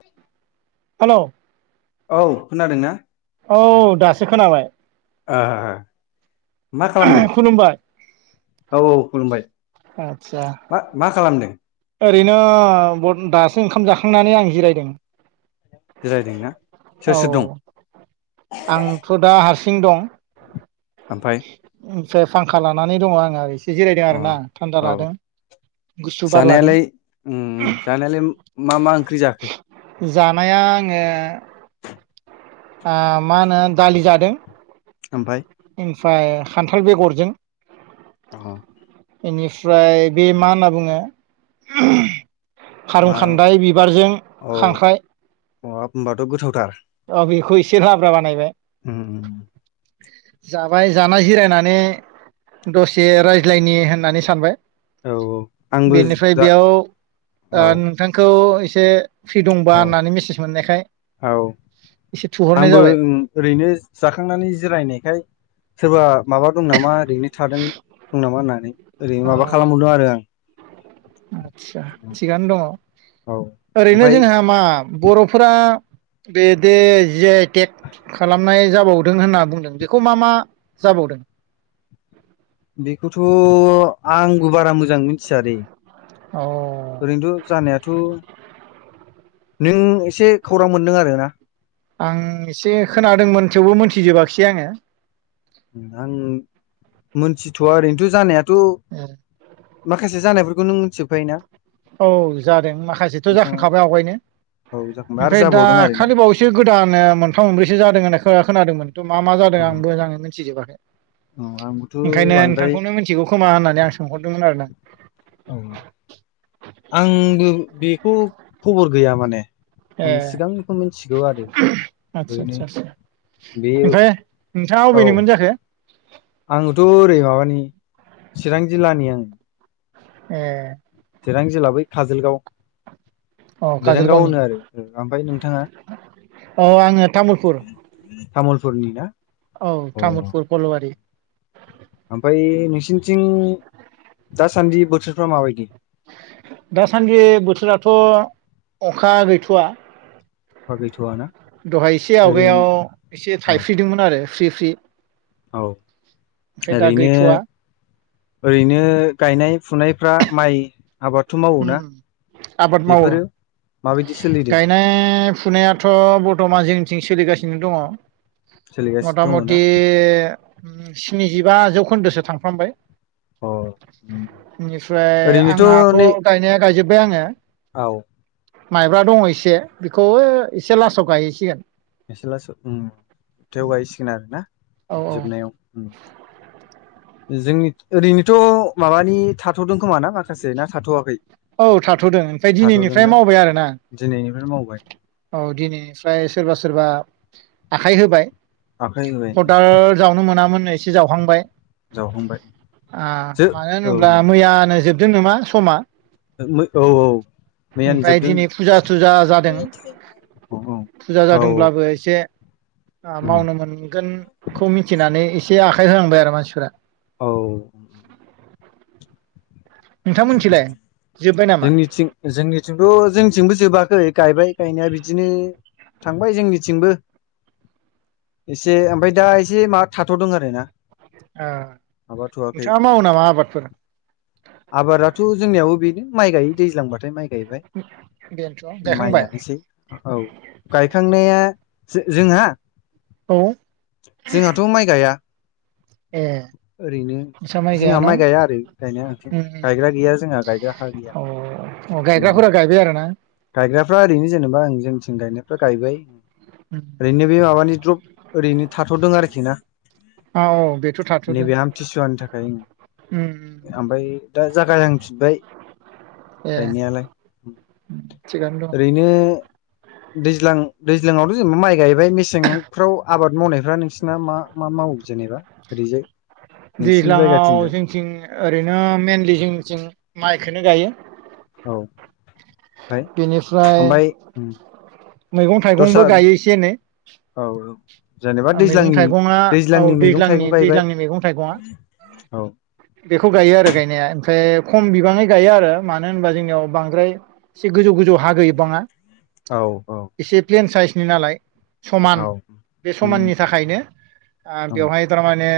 बि [inaudible] hello औ खोनादों ना? औ दासो खोनाबाय आ आ आ ओह खुलुमबाय औ औ खुलुमबाय आदसा मा मा खालामदों? ओरैनो बनदास सो ओंखाम जाखांनानै आं जिरायदों जिरायदोंना सोर औ औ सोर दं आंथ' दा हारसिं दं ओमफ्राय ओमफ्राय फांखा लानानै दंङ आंङो एसे जिरायदों अ आरो ना थान्दा औ लादों गुसु बार लादों जानायालाय उम जानायालाय मा मा ओंख्रि जाखो? जानाया आंङो आ मा होनो दालि जादों ओमफ्राय? ओमफ्राय खान्थाल बेगरजों औ बेनिफ्राय बे मा होनना बुंङो उमह खारुं मा खान्दाय बिबारजों खांख्राइ होनबाथ' गोथावथार से लाब्रा बानायबाय उम जाबाय जाना जिरायनानै दसे रायज्लायनि होननानै सानबाय औ आंबो बेनिफ्राय जा बेयाव औ ओ नोंथांखौ एसे फ्रि दंबा औ होननानै मेसेज मोननायखाय औ एसे थुहरनाय आंबो जाबाय उम ओरैनो जाखांनानै जिरायनायखाय सोरबा माबा दं नामा ओरैनो थादों दं नामा होननानै ओरैनो अ माबा खालामहरदों आरो आं आदसा थिगानो दंङ औ ओरैनो ओमफाय जोंहा मा बर'फोरा बेदि जियायटेक खालामनाय जाबावदों होनना बुंदों बेखौ मा मा जाबावदों? बेखौथ' आंबो बारा मोजांङै मिथियादै अ ओरैनोथ' जानायाथ' नों एसे खौरां मोन्दों आरोना? आं एसे खोनादोंमोन थेवबो मोनथिजोबाखिसै आंङो आं मोनथिथ'वा ओरैनोथ' जानायाथ' माखासे जानायफोरखौ नों मिथिजोबखायो ना? औ जादों माखासेथ' जाखांखाबाय आवगायनो औ जाखांबाय आरो ओमफ्राय जाबावदों आरोना दाखालि बावैसो गोदानो ओ मोनथाम मोनब्रैसो जादों होनना खो- खोनादोंमोन थ' मा मा जादों औ आं मोजांङै मिथिजोबा औ आंबोथ' ओंखायनो बांद्राय नोंथांखौनो मोनथिगौ खोमा होननानै आं सोंहरदोंमोन आरो ना? औ आंबो बेखौ खबर गैया माने ए आं सिगांनिखौ मिथिगौ आरो आदसा ओरैनो आदसा आदसा बे ओमफ्राय नोंथांङा अबेनिमोन जाखो? आंङोथ' ओरै माबानि चिरां जिल्लानि आंङो ए चिरां जिल्ला बै काजोलगाव औ बेरेंगाव काजलगावनि होनो आरो ओमफ्राय नोंथाङा औ आङो तामुलपुर तामुलफुरनिना औ तामुलपुर फ'लवारि थिं दासान्दि बोथोरफ्रा माबायदि दासान्दि बोथोराथ' अखा गैथ'आ अखा गैथ'आ ना दहाय एसे ओरैनो आवगायाव एसे औ थाइफ्रिदोंमोन आरो फ्रि फ्रि औ ओमफ्राय दा ओरैनो गैथ'वा ओरैनो गायनाय फुनायफ्रा माइ आबादथ' उम मावोना आबाद मावो बेफोरो माबायदि सोलिदों गायनाय फुनायाथ' बर्तमान जोंनिथिं सोलिगासिनो दङ सोलिगासिनो मथा दङ ना मथि स्निजिबा जौखोन्दोसो थांफ्रामबाय अ उम बेनिफ्राय ओरैनोथ' आंहाथ' नै गायनाया गायजोब्बाय आङो औ माइब्रा दङ एसे बेखौबो ओइ एसे लासाव गायहैसिगोन इसे‌ लासाव उम जोबथायाव गायहैसिगोन आरोना औ जोबनायाव उम जोंनि ओरैनोथ' माबानि थाथ'दों खोमा ना माखासे ना थाथ'वाखै औ थाथ'दों ओमफ्राय दिनैनिफ्राय थाथ'दोंना मावबाय आरोना दिनैनिफ्राय मावबाय औ दिनैनिफ्राय सोरबा-सोरबा आखाइ होबाय आखाइ होबाय खदाल जावनो मोनामोन एसे जावहांबाय जावखांबाय ओ जो मानो होनोब्ला औ मैयानो जोबदों नामा समा औ औ औ मैयानो ओमफफ्राय जोबदों दिनै फुजा-सुजा जादों औ फुजा औ जादोंब्लाबो एसे मावनो मोनगोनखौ मिथिनानै एसे आखाइ होलांबाय आरो मानसिफोरा औ नोंथांमोनथिलाय जोब्बाय नामा जोंनिथिं जोंनिथिंथ' जोंनिथिंबो जोबाखै गायबाय गायनाया बिदिनो थांबाय जोंनिथिंबो एसे ओमफ्राय दा एसे माबा थाथ'दों आरो ना ओ माबाथ'वाखै नोंथाङा मावो नामा आबादफोर थ' जोंनियाव बेनो माइ गायायो दैज्लां बाथाय माइ गायबाय बेनोथ' गायखांबाय माइआनोसै औ गायखांनाया जोंहा औ जोंहाथ' माइ गाया ए ओरैनो जोंहा माइ गाया आरो गायनाया ओंखाय अ अ गैया गायग्रा गायग्राफ्रा ओरैनो जेनेबा जोंथिं गायनायफ्रा गायबाय उम ओरैनो बे माबानि द्रप ओरैनो थाथ'दों आरोखि ना औ औ बेथ' थाथ'दों नैबे आमथिसुवानि थाखाय ओम उम उम ओमफ्राय उम। दा‌ जागाय जांफिनबाय ए गायनायालाय थिगानो दं ओरैनो दैज्लां दैज्लांवथ' जेनेबा माइ गायबाय मेसेंफ्राव आबाद मावनायफ्रा नोंसिोरना मा मा मावो जेनेबा ओरैजाय नोंसिनि दैज्लांआव जायगाथिंजाय जोंथिं ओरैनो मेइनलि जोंथिं माइखौनो गायो औ ओमफ्राय बेनिफ्राय ओमफ्राय मैगं दस्रा थाइगंबो औ जेनेबा दैज्लांनि मैगं-थाइगंआ औ दैज्लांनि मैगं दैज्लांनि थाइगं गायबाय दैज्लांनि मैगं-थाइगंआ औ बेखौ गायो आरो गायनाया ओमफ्राय खम बिबाङै गायो आरो मानो होनबा जोंनियाव बांद्राय एसे गोजौ-गोजौ हा गैबाङा औ औ एसे प्लेन साइसनि नालाय। समान औ बे उम समाननि थाखायनो आ- उम बेवहाय थारमाने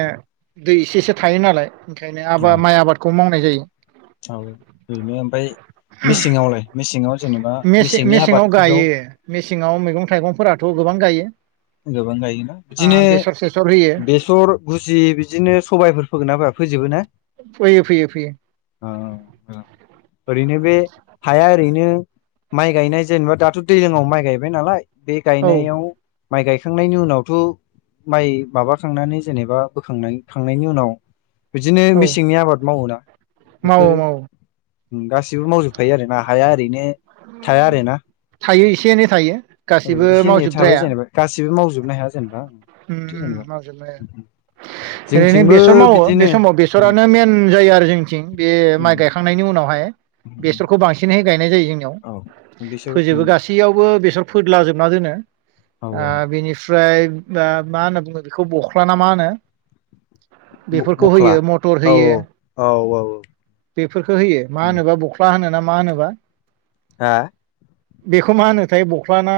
दै इसे इसे थायो नालाय। ओंखायनो औ आबा-माइ आबादखौ मावनाय जायो। औ बेफोरनो ओमफ्राय मेसेङावलाय मेसेङाव जेनेबा मेसें मेसेंनि मेसेङाव गायो आबादफोराव? मेसेङाव मैगं थाइगंफोराथ' गोबां गायो। गोबां गायोना बिदिनो ओ बेसर सेसर होयो बेसर गुसि बिदिनो सबायाइफोर फोगोन ना ब फोजोबो ना? फैयो फैयो फैयो। ओरैनो बे हाया ओरैनो माइ गायनाय जेनेबा दाथ' दैलाङाव माइ गायबाय नालाय? बे औ गायनायाव माइ गायखांनायनि उनावथ' माइ माबाखांनानै जेनेबा बोखांनायखांनायनि उनाव। बिदिनो औ मेसेंनि आबाद मावनाय? मावो मावो। गासिबो मावजोबखायो आरो ना हाया ओरैनो थाया आरो ना थायो एसे एनै थायो औ गासिबो एसे एनै थाबाय मावजोबद्राया जेनेबा। गाससिबो मावजोबनो हाया जेनेबा उम उम मावजोबनाया जेनेबा। ओरैनो जोंथिंबो बेसर मावो बे बिदिनो समाव उम बेसरानो मेन जायो आरो जोंनिथिं बे माइ गायखांनायनि उन नावहाय उम बेसरखौ बांसिनै गायनाय जायो जोंनियाव औ बिसोर फोजोबो उम गासैयावबो बे फोदलाजोबना दोनो औ औ ओ- बिनिफ्राय ओ मा होनना बुङो बेखौ बख्लाना मा होनो? बेफोरखौ बख्ला होयो मटर औ होयो। औ औ बेफोरखौ होयो मा होनोबा बख्ला होनोना मा होनोबा? हा? बेखौ मा होनोथाय बख्ला? ना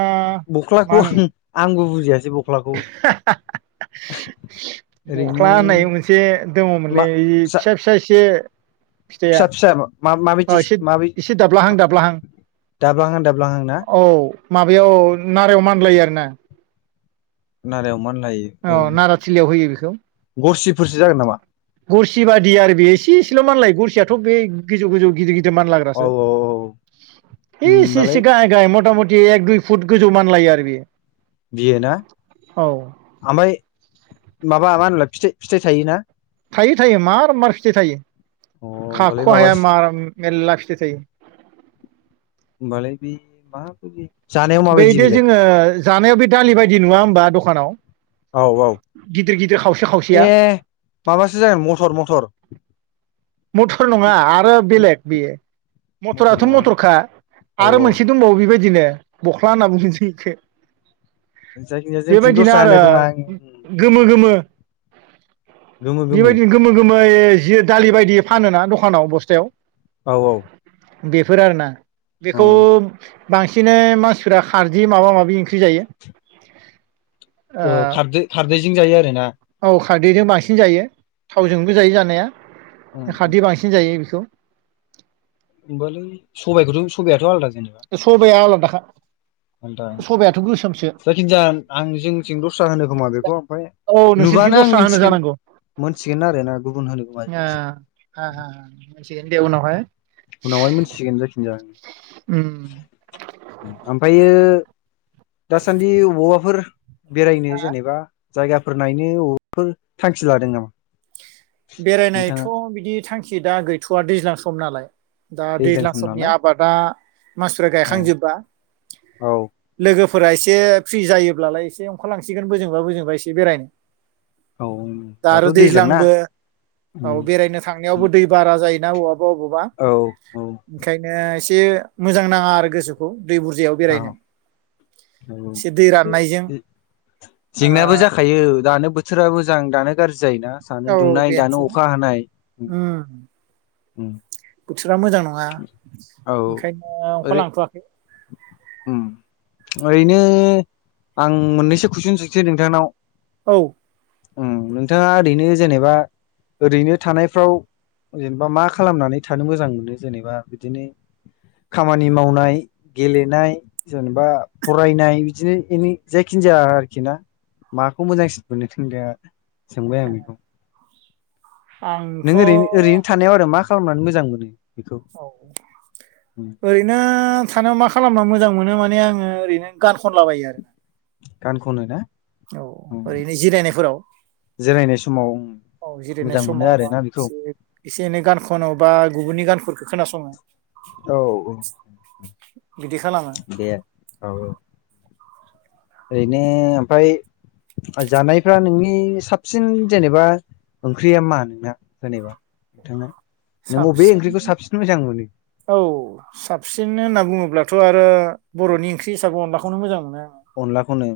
मा बख्लाखौ होनोमोन? आंबो बुजियासै बख्लाखौ ओरैनो बख्ला होननाय मोनसे मा दङमोनलै फिसा फिसा एसे फिथाइया फिसा फिसा मा अ माबायदि एसे माबायदि एसे दाब्लाहां दाब्लाहां दाब्लाहां दाब्लाहां ना? औ माबायाव नारायाव मानलायो आरो ना? नारायाव मान औ नाराथिलियाव होयो बेखौ। गरसिफोरसो जागोन नामा गरसि बादि आरो बे एसे एसेल' माललाय गरसियाथ' बे गोजौ गोजौ गिदिर गिदिर मान औ लाग्रासो औ औ इसे होमबालाय इसे गाय गाय मथा मथ थि एक दुइ फुट गोजौ मानलायो आरो बियो। बियो ना ओमफ्राय माबा मा होनला फिथा- फिथाइ थायोना? थायो थायो मार मार फिथाइ थायो होमबालाय खाख' हाया माबासो मार बेला फिथाइ थायो। मालाय बे माबादि? बैदि जोङो जानायाव बे दालि बायदि नुवा होमबा दखानाव? औ औ गिदिर गिदिर खावसे खावसेया ए माबासो जागोन मटर मटर। मथर नङा आरो बेलेग बेयो। मटर मटराथ' नङाना मटरखा औ आरो औ मोनसे दंबावो बेबायदिनो। बख्ला होनना बुङो जोंथिं। जायखिजाया जोंथिं बेबायदिनो दस्रा होनो आरो खोमा आं गोमो गोमो। बेबायदिनो गोमो गोमो ओइ जि दालि बायदि फानो ना दखानाव बस्थायाव। औ औ बेफोर आरोना बेखौ। औ बांसिन मानसिफोरा खारजि माबा माबि ओंख्रि जायो। औ खारदै खारदैजों जायो आरो ना ओ औ खारदैजों बांसिन जायो थावजोंबो जायो जानाया खारदै बांसिन जायो बेखौ होमबालाय सबाइखौथ' सबायाथ' आलदा सबाया आलादाखा [unintelligible] सबायाथ' गोसोमसो जायखिनजाया आं जोंनिथिं दस्रा होनो खोमा बेखौ आमफाय औ नोंसोरनिथिं नुबानो आं दस्रा होनो मिनथिगोन मोनथिगोन आरो ना गुबुन होनो खोमा [inaudible] जोंनिथिं साहा मोनथिगोनदे उनावहाय उनावहाय मोनथिसिगोन जायखिनजाया उम ओमफायो दासान्दि बबावबाफोर बेरायनो जेनेबा जायगाफोर नायनो बबाफोर थांखि लादों नामा बेरायनायथ' नोंथाङा बिदि थांखि दा गैथ'वा दैज्लां सम नालाय दा दैज्लां सम समनि नालाय आबादा मानसिफ्रा औ गायखांजोबबा औ लोगोफ आ एसे फ्रि जायोब्लालाय एसे ओंखारलांसिगोन बोजोंबा बोजोंबा एसे बेरायनो औ दा दाथ' आरो दैज्लां ना दैज्लांबो औ उम बेरायनो थांनायावबो दै बारा जायोना बबबा बबावबा औ औ ओंखायनोसे ए मोजां नाङा आरो गोसोखौ दै बुरजायाव बेरायनो एसे दै [unintelligible] राननायजों ओ जेंनायाबो जाखायो दानो थोरा मोजां दानो गाज्रि जायोना सानो औ दुंनाय दानो बेनोसै अखा हानाय उम उम बोथोरा मोजां नङा औ ओंखायनो अखा ओरै लांथ'वाखै उम [inaudible] ओरैनो आं मोननैसो कुइसन सोंसै नोंथांनाव औ उम नोंथाङा ओरैनो जेनेबा ओरैनो थानायफ्राव जेनेबा मा खालामनानै थानो मोजां मोनो जेनेबा बिदिनो खामानि मावनाय गेलेनाय जेनेबा फरायनाय बिदिनो एनि जायखिन जाया आरोखि ना माखौ मोजांसिन मोननो [unintelligible] सोंबाय आं बेखौ नों आंथ' औ ओरैन ओरैनो थानायाव आरो मा खालामनानै मोजां मोनो बेखौ औ ओरैनो थानो माख खालामना मोजां मोनो माने आङो ओरैनो गान खनलाबायो आरो गान खनो ना औ ओरैनो जिरायनायफोराव जिरायनाय समाव औ जिरायनाय मोजां मोनो समाव आरोना बेखौ एसे एसे एनै गान खनो बा गुबुननि गानफोरखौ खोनासङो औ औ बिदि खालामो दे औ औ ओरैनो ओमफ्राय जानायफ्रा नोंनि साबसिन जेनेबा ओंख्रिया मा नोंना जेनेबा नोंथांना साबसिन औ साबसिन होनना बुङोब्लाथ' आरो बर'नि ओंख्रि हिसाब अनलाखौनो मोजां मोनो आङो अनलाखौनो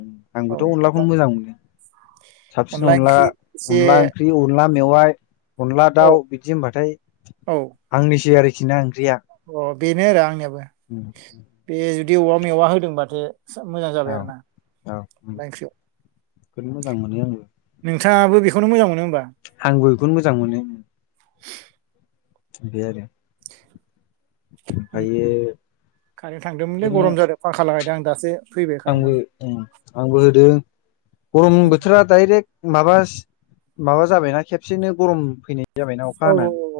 औ आंबोथ' अनला अनलाखौनो मोजां मोनो साबसिन अनला ओंख्रि एसे अनला ओंख्रि अनला मेवाइ अनला औ दाउ बिदि होनबाथाय आंनिसै आरोखि ना ओंख्रिया अह बेनो आरो आंनियाबो उम बे जुदि औवा मेवा होदोंबाथे ज मोजां जाबाय औ आरोना ला ओंख्रिया बोद मोजां मोनो आंङो खौनो मोजांमोन आंबो बेखौनो मोजां मोनो बे आरो ओमफ्रायो खारेन थांदोंमोनलै बिदिनो गरम जादों फांखा लागायदों आं दासो फैबाय आंबो कारेन्टआबो उम आंबो होदों गरम बोथोरा डायरेक्ट माबास माबा जाबायना खेबसेनो गरम फैनाय जाबायना अखा औ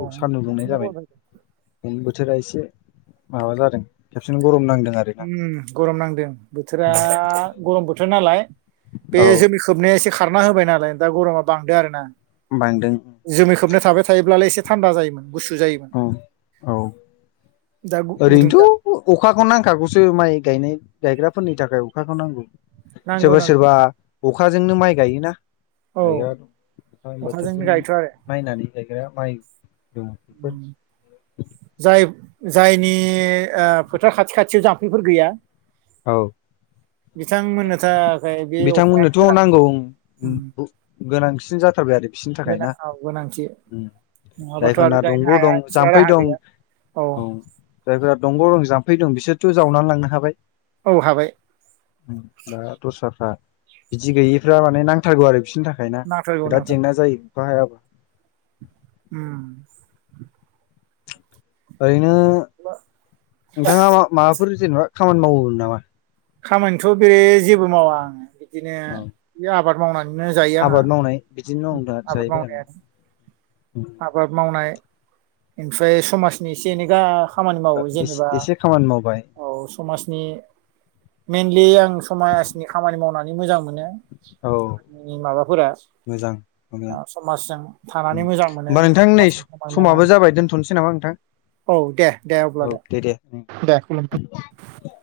औ सान्दुं दुंनाय खेबसेनो जाबायना गरम जादों थोरा एसे माबा जादों खेबसेनो गरम नांदों । उम गरम नांदों बोथोरा गरम बोथोर नालाय बे औ जोमै खोबनाया एसे खारना होबाय नालाय दा गरमा बांदो आरो ना बांदों जुमि खोबनो थाबाय थायोब्लालाय एसे थान्दा जायोमोन । औ औ दा गु- गुदुं जादों ओरैनोथ अखाखौ नांखागौ जों माइ गायनाय गायग्राफोरनि थाखाय अखाखौ नांगौ नांगौ सोरबा नांगौ सोरबा अखाजोंनो माइ गायोना औ [inaudible] अखाजोंनो बोथोरजों गायथ' आरो नायनानै‌ [inaudible] माइ दं बेफोर जाय जायनि फोथार खाथि खाथियाव जाम्फैफोर गैया औ । बिथांमोननो थाखाय बे अखायानो बिथांमोननोथ गोनां नांगौ उम उम गोनां सिन जाथारबाय आरो । बिसिनि थाखाय गोनां ना औ गोनांथि नङाबाथ' आरो जायफोरना गायनो दंग हाया दं बिस्रा जाम्फै राहा दं गैया औ जायफोरा दंग दं जाम फै दं बिसोरथ जावना लांनो हाबाय औ हाबाय दा दस्राफ्रा बिदि गैयिफ्रा माने नांथारगौ आरो फिसिनि थाखाय ना नांथारगौ बिराद जेंना नांथारगौ जायो । [inaudible] उम ओरैनो नोंथाङा मा माबाफोर जेनेबा खामानि मावो नामा? खामानिथ बे जेबो मावा आङो बिदिनो औ बे आबाद मावनाय जायो आंहा आबाद आबाद मावनायानो [inaudible] आबाद मावनाय एमफ्राय समाजनि एसे एनै गा खामानि मावो एसे जेनेबा एसे खामानि मावबाय औ समाजनि मेइनलि आं समाजनि खामानि मावनानै मोजां मोनो औ नि माबाफोरा मोजां मोजां समाजजों थानानै मोजां । होमबा नोंथां नै स समाबो जाबाय दोन्थनसै नामा नोंथां? औ दे दे अब्ला औ दे दे